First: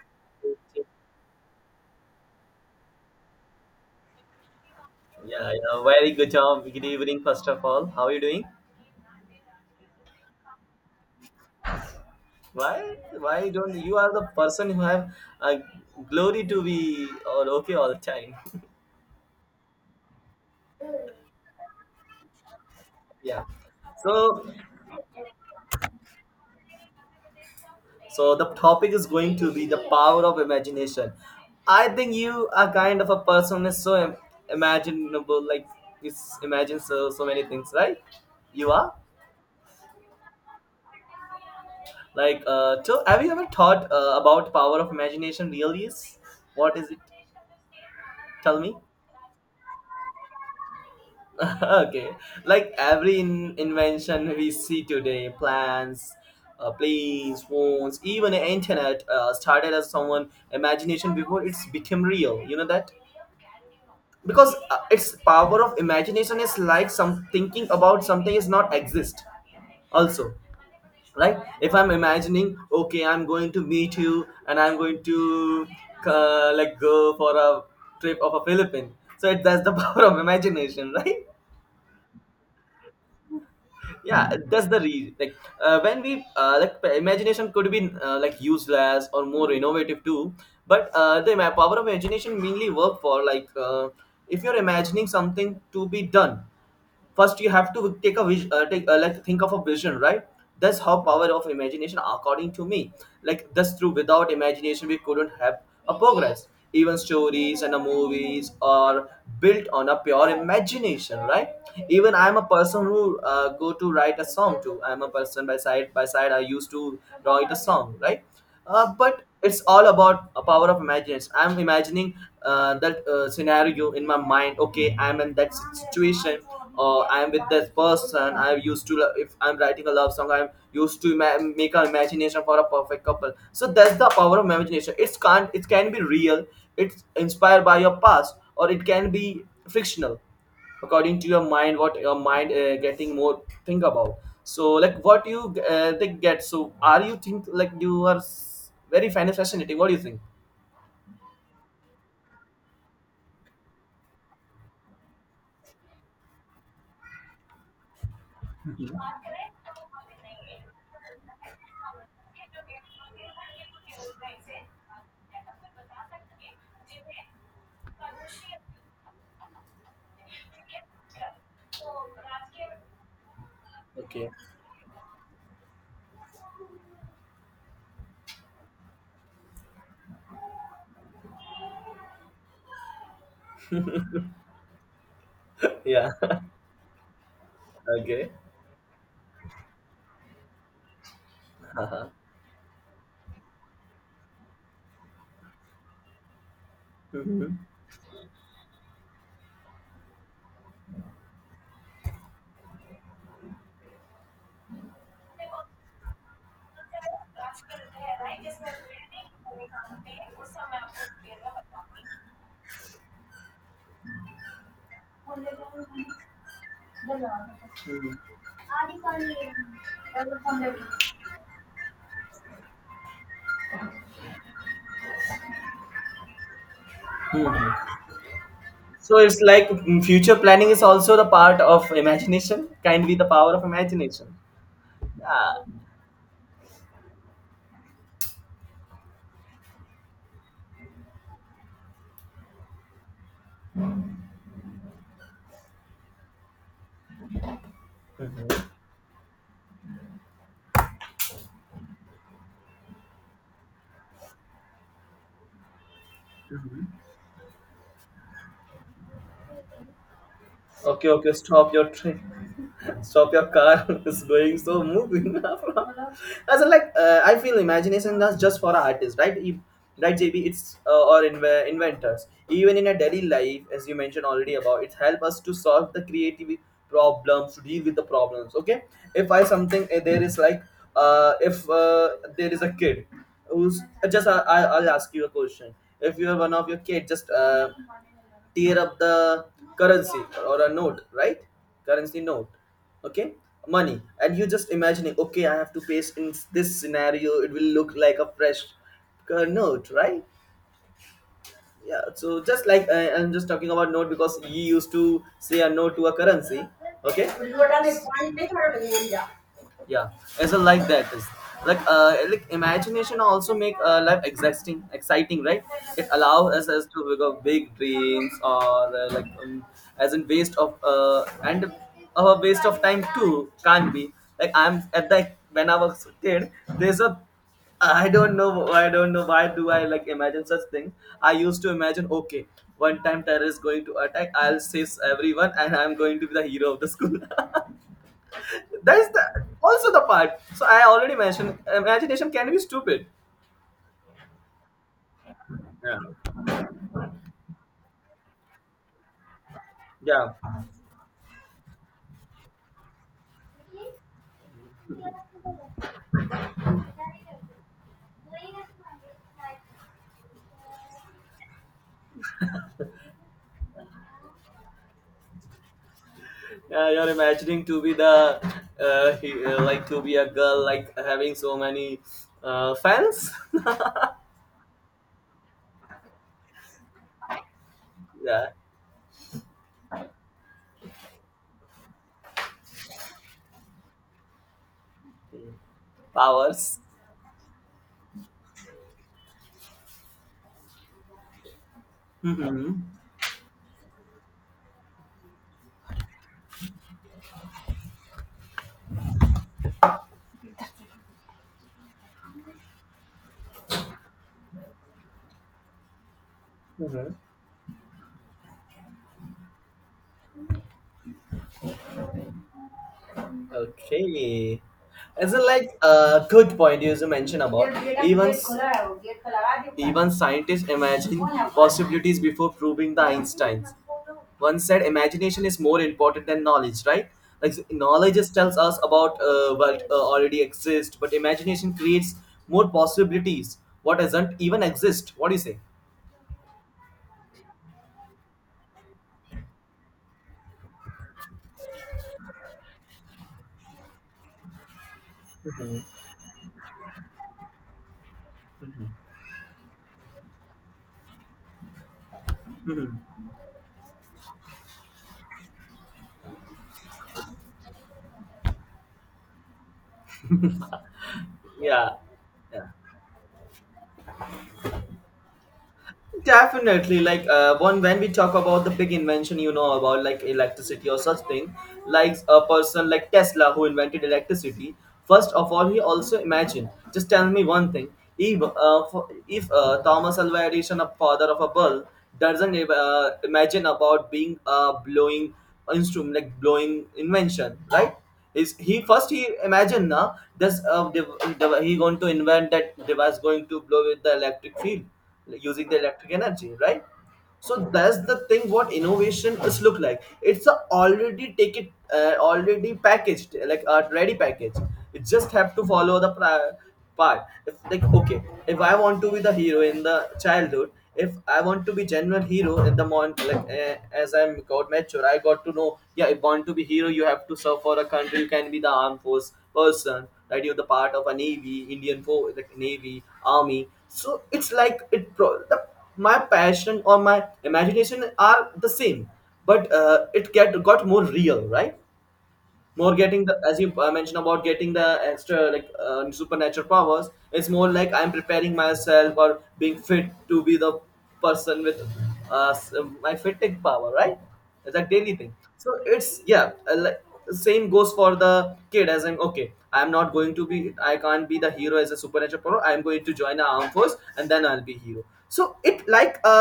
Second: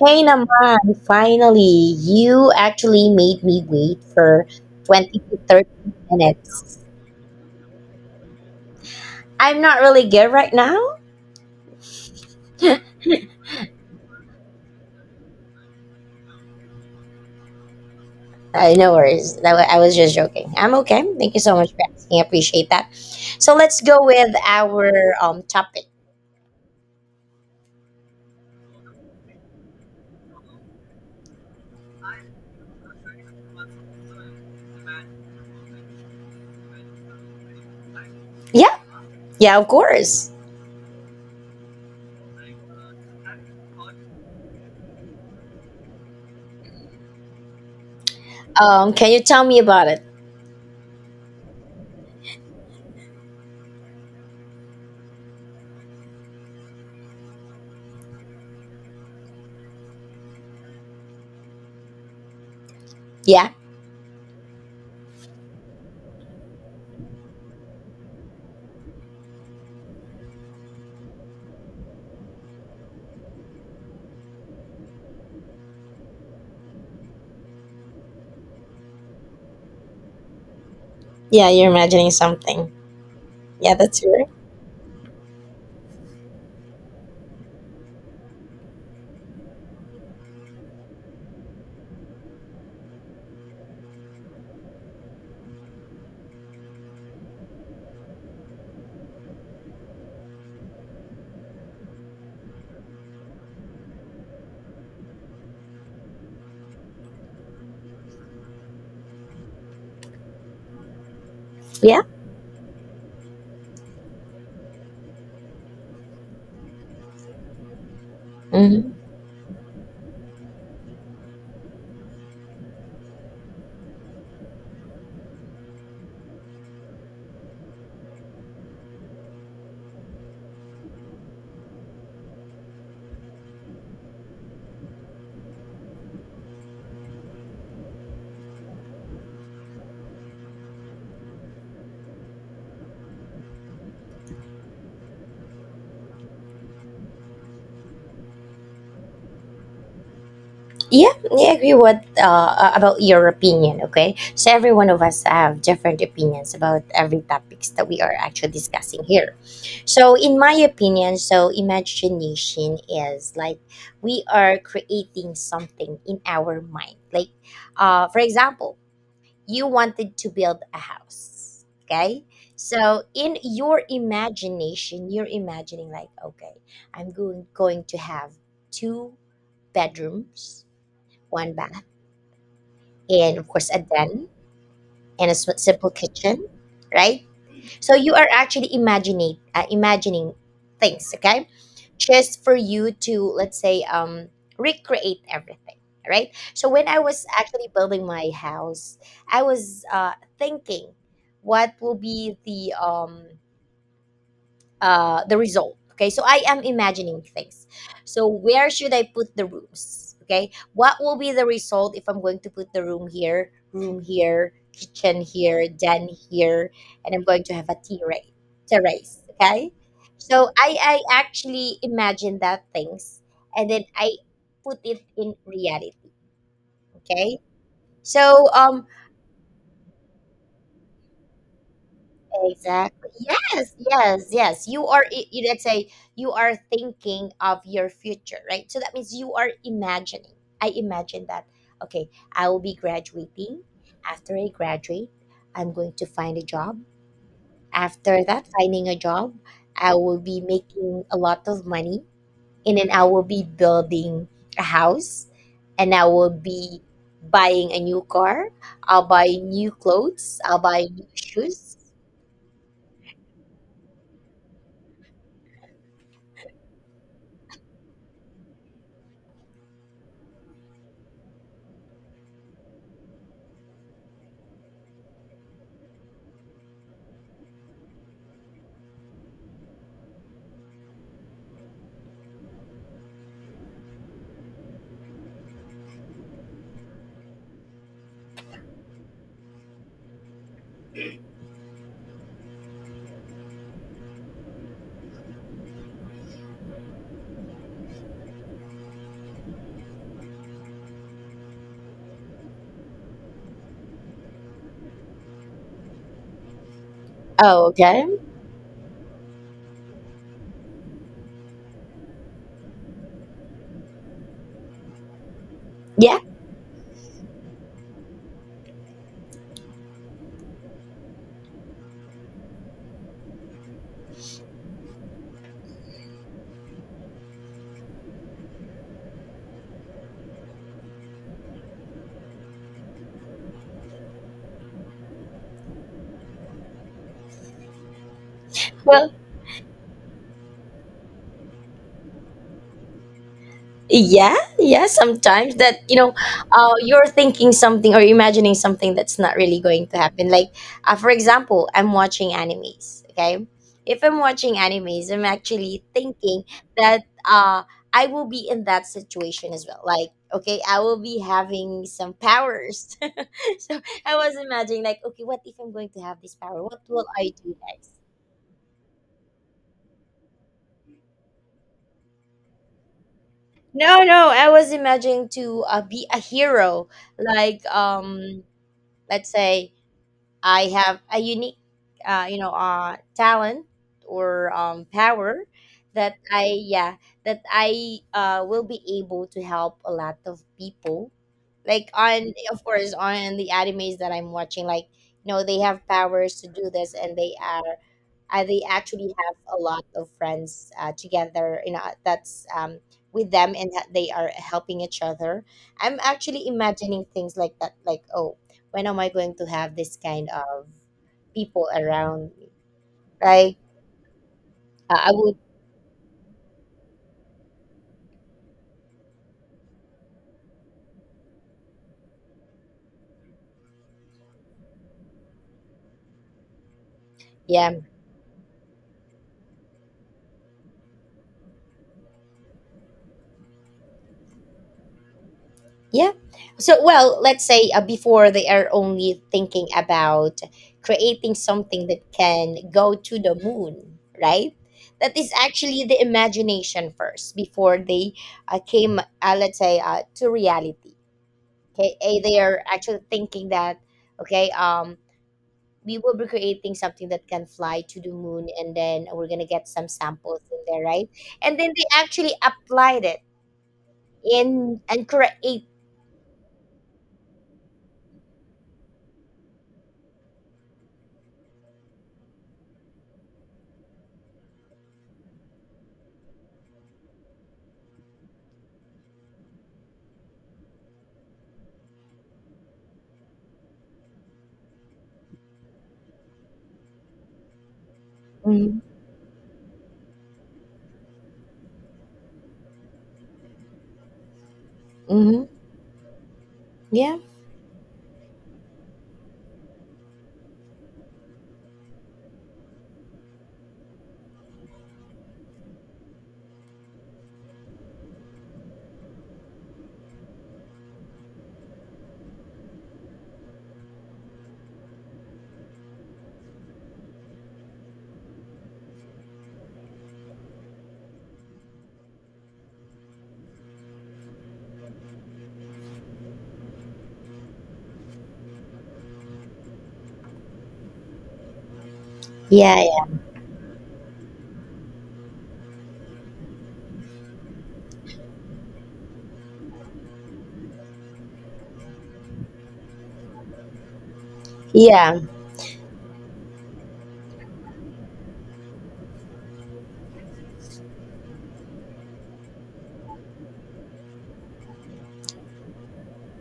Hey naman, Yeah, finally, you actually made me wait for 20 to yeah, 30 very good job. minutes. Good evening, first of all. How are you doing? I'm not really good right now. Why, why don't you are the person who have uh, glory to be all okay all the time? No worries. I was just joking. I'm okay. Thank you so much for asking. I appreciate that. yeah. So let's go with So, our topic. so the topic is going to be the power of imagination. I think you are kind of a person who is imaginable, like you imagine so many things, right? You Yeah, are yeah, of course. like So, have you ever thought about power of imagination? Really is what is it? Tell me. Can you tell me about it? okay, like every invention we see today plans planes, phones, even internet started as someone imagination before it's became real, you know that, Yeah, because its power of imagination is like some thinking about something is not exist also, right? If I'm imagining, okay, I'm going to meet you and I'm going to like go for a trip of a philippine, so it, that's the power of imagination, right? yeah, you're imagining something. Yeah, that's right. Yeah, that's the reason, like when we like imagination could be like useless or more innovative too, but the power of imagination mainly work for like if you're imagining something to be done, first you have to take a vision, take like think of a vision, right? That's how power of imagination according to me. Like that's true, without imagination we couldn't have a progress. Even stories and the movies are built on a pure imagination, right? Yeah. Even I'm a person who go to write a song too. I'm a person by side I used to write a song, right? Mm-hmm. But it's all about a power of imagination. I'm imagining that scenario in my mind. Okay, I'm in that situation or I'm with that person. I used to if I'm writing a love song, I'm used to make an imagination for a perfect couple. So that's the power of imagination. It's can't, it can be real. It's inspired by your past, or it can be fictional according to your mind, what your mind getting more think about. So like what you they get. So are you think like you are very fan of fascinating? What do you think? Yeah, I agree with about your opinion. Okay, so every one of us have different opinions about every topics that we are actually discussing here. So, in my opinion, so imagination is like we are creating something in our mind. Like, for example, you wanted to build a house. Okay, so in your Okay. imagination, you're imagining like, okay, I'm going to have two bedrooms, one bath, and of course a den, and a simple Yeah. kitchen, right? So you are okay. actually imagining things, okay? Uh-huh. Just for you to, let's say, recreate everything, right? So when I was Mhm. actually building my house, I was thinking what will be the result. Okay, so I am imagining things. So where should I put the rooms? Okay, what will be the result if I'm going to put the room here, kitchen here, den here, and I'm going to have a Mhm. terrace? Terrace. Okay, so I actually imagine that things, and then I put it in reality. Okay, Mhm. so So it's like future planning is also the part of imagination, exactly. kindly the power of Yes, imagination. yes, yes. You, Yeah. let's say, you are thinking of your future, right? So that means you are imagining. I imagine that, okay, I will be graduating. After I graduate, I'm going to find a job. After that, Mhm. finding a job, I will be making a lot of money. And then I will be building a house. And I will be Mhm. buying a new car. I'll buy new clothes. I'll buy new Okay, okay, stop shoes. your train, stop your car, is going so moving. As in like I feel imagination is just for artists, right? If, right JB, it's or inventors, even in a daily life, as you mentioned already about it, help us to solve the creative problems, to deal with the problems. Okay, if I something, there is like if there is a kid who's just I'll ask you a question. If you're one of your kid just tear up the currency or a note, right? Currency note. Okay, money, and you just imagining, okay, I have to pay in this scenario. It will look like a fresh note, right? Yeah, so just like I'm just talking about note because he used to say a no to a currency. Okay. Oh, okay. Yeah. It's a like that is like imagination also make life exciting, exciting, right? It Yeah, allows us to big up big dreams, or as in waste of and a waste of time too, can't be. Like I'm at the when I was a kid, there's a I don't know. I don't know why do I like imagine such things. I used to imagine, okay, one time terror is going to attack. I'll save everyone, and I'm going to be the hero of the school. That is well, the also the part. So I already mentioned imagination can be stupid. yeah, yeah. Sometimes that, you Yeah, know, you're thinking something or imagining something that's not really going to happen. yeah, Like, for example, I'm watching animes. Okay, if I'm watching animes, I'm actually thinking that uh, I will be in that situation as well. Like, okay, I will be having some powers. So I was imagining, like, okay, what if I'm going to have this power? What yeah. will You're I do? imagining to Next? be the like to be a girl like having so many fans. No, no, I was imagining to be a hero, like Yeah, let's say I have a unique, talent or power that powers. That I will be able to help a lot of people. Like on, of Hmm. course, on the animes that I'm watching, like you know, they have powers to do this, and they actually have a lot of friends together. You know, that's with them, and that they are helping each other. I'm actually imagining things like that. Like, oh, when am I going to have this kind of people around me? Like, Okay. I Is would, it like a good point you mentioned about even even scientists imagine possibilities before proving the Einsteins. One said imagination is more important than knowledge, right? Like yeah. knowledge just tells us about what already exists, but imagination creates more possibilities. What doesn't even exist. What do you say? Yeah. So, well, let's say before they are only thinking about creating something that can go to the moon, right? That is Mhm. actually the imagination first before they came, let's say, to reality. Okay. They are actually thinking that, okay, we will be creating something that can fly to the moon, and then we're going to get some samples in there, right? And then they Yeah. actually Yeah. applied it in and create. Definitely, like one when we talk about the big invention, you know about like electricity or such thing, like a person like Tesla who invented electricity. First of all, he also imagined. Just tell me one thing: if Thomas Alva Edison, a father of a bulb, doesn't imagine about being a blowing instrument, like blowing invention, right? Is he first he imagine now this he going to invent that device going to blow with the electric field? Mm-hmm. Using the electric energy, right? Yeah. So that's the thing what innovation is look like. It's a already take it already packaged like a ready package. You just have to follow the part. If, like okay, if I want to be the hero in the childhood, if I want to be genuine hero at the moment, like as I'm got mature, I got to know. Yeah, if want to be hero, you have to serve for a country. You can be the armed force person, right? You're the part of a navy, Indian force, like navy, army. So it's like it. My passion or my imagination are the same, but it get got more real, right? Yeah, More yeah, getting the as you mentioned about getting the extra like supernatural powers, it's more like I'm preparing myself or being fit to be the person with my fitting power, right? It's a daily yeah, thing, so it's yeah like, same goes for the kid. As in okay, I'm not going to be, I can't be the hero as a supernatural power. I'm going to join the armed force, and then I'll be hero. So it like a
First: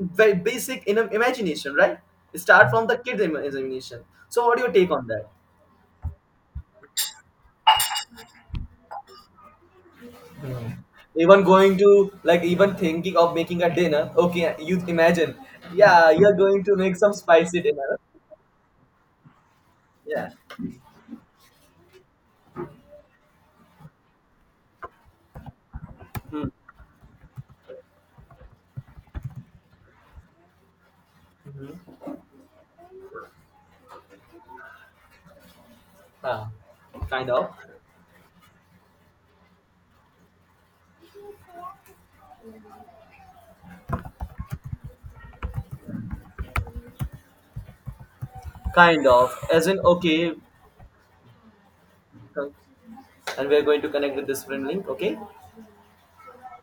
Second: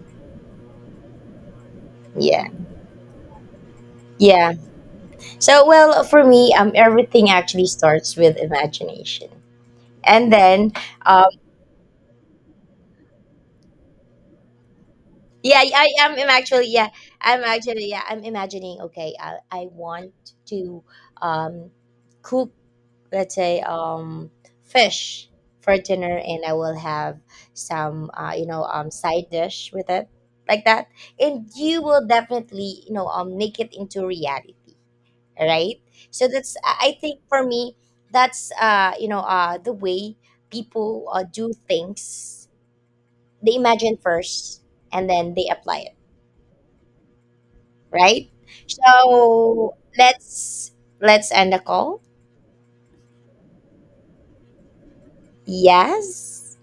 very basic in imagination, right? yeah. Start from the kid's imagination. So Yeah. what do you take on that? So, well, for me, everything actually starts with imagination, and Hmm. then, um, Even going to like even thinking of making a dinner. Okay, you imagine. yeah, I Yeah, am I'm you're going actually, to yeah, make some I'm spicy actually, dinner. yeah, I'm imagining. Okay, I want Yeah. to, um, cook, let's say, fish for dinner, and Hmm. I will have some, side dish with it, like that, and you will definitely, make it into reality, right? So Ah, that's I think kind for of. me that's the way people do things. They imagine first and then they apply it, right? Kind of. As So in, okay, let's end the call. and we're going to connect with this friend link, okay? Yes.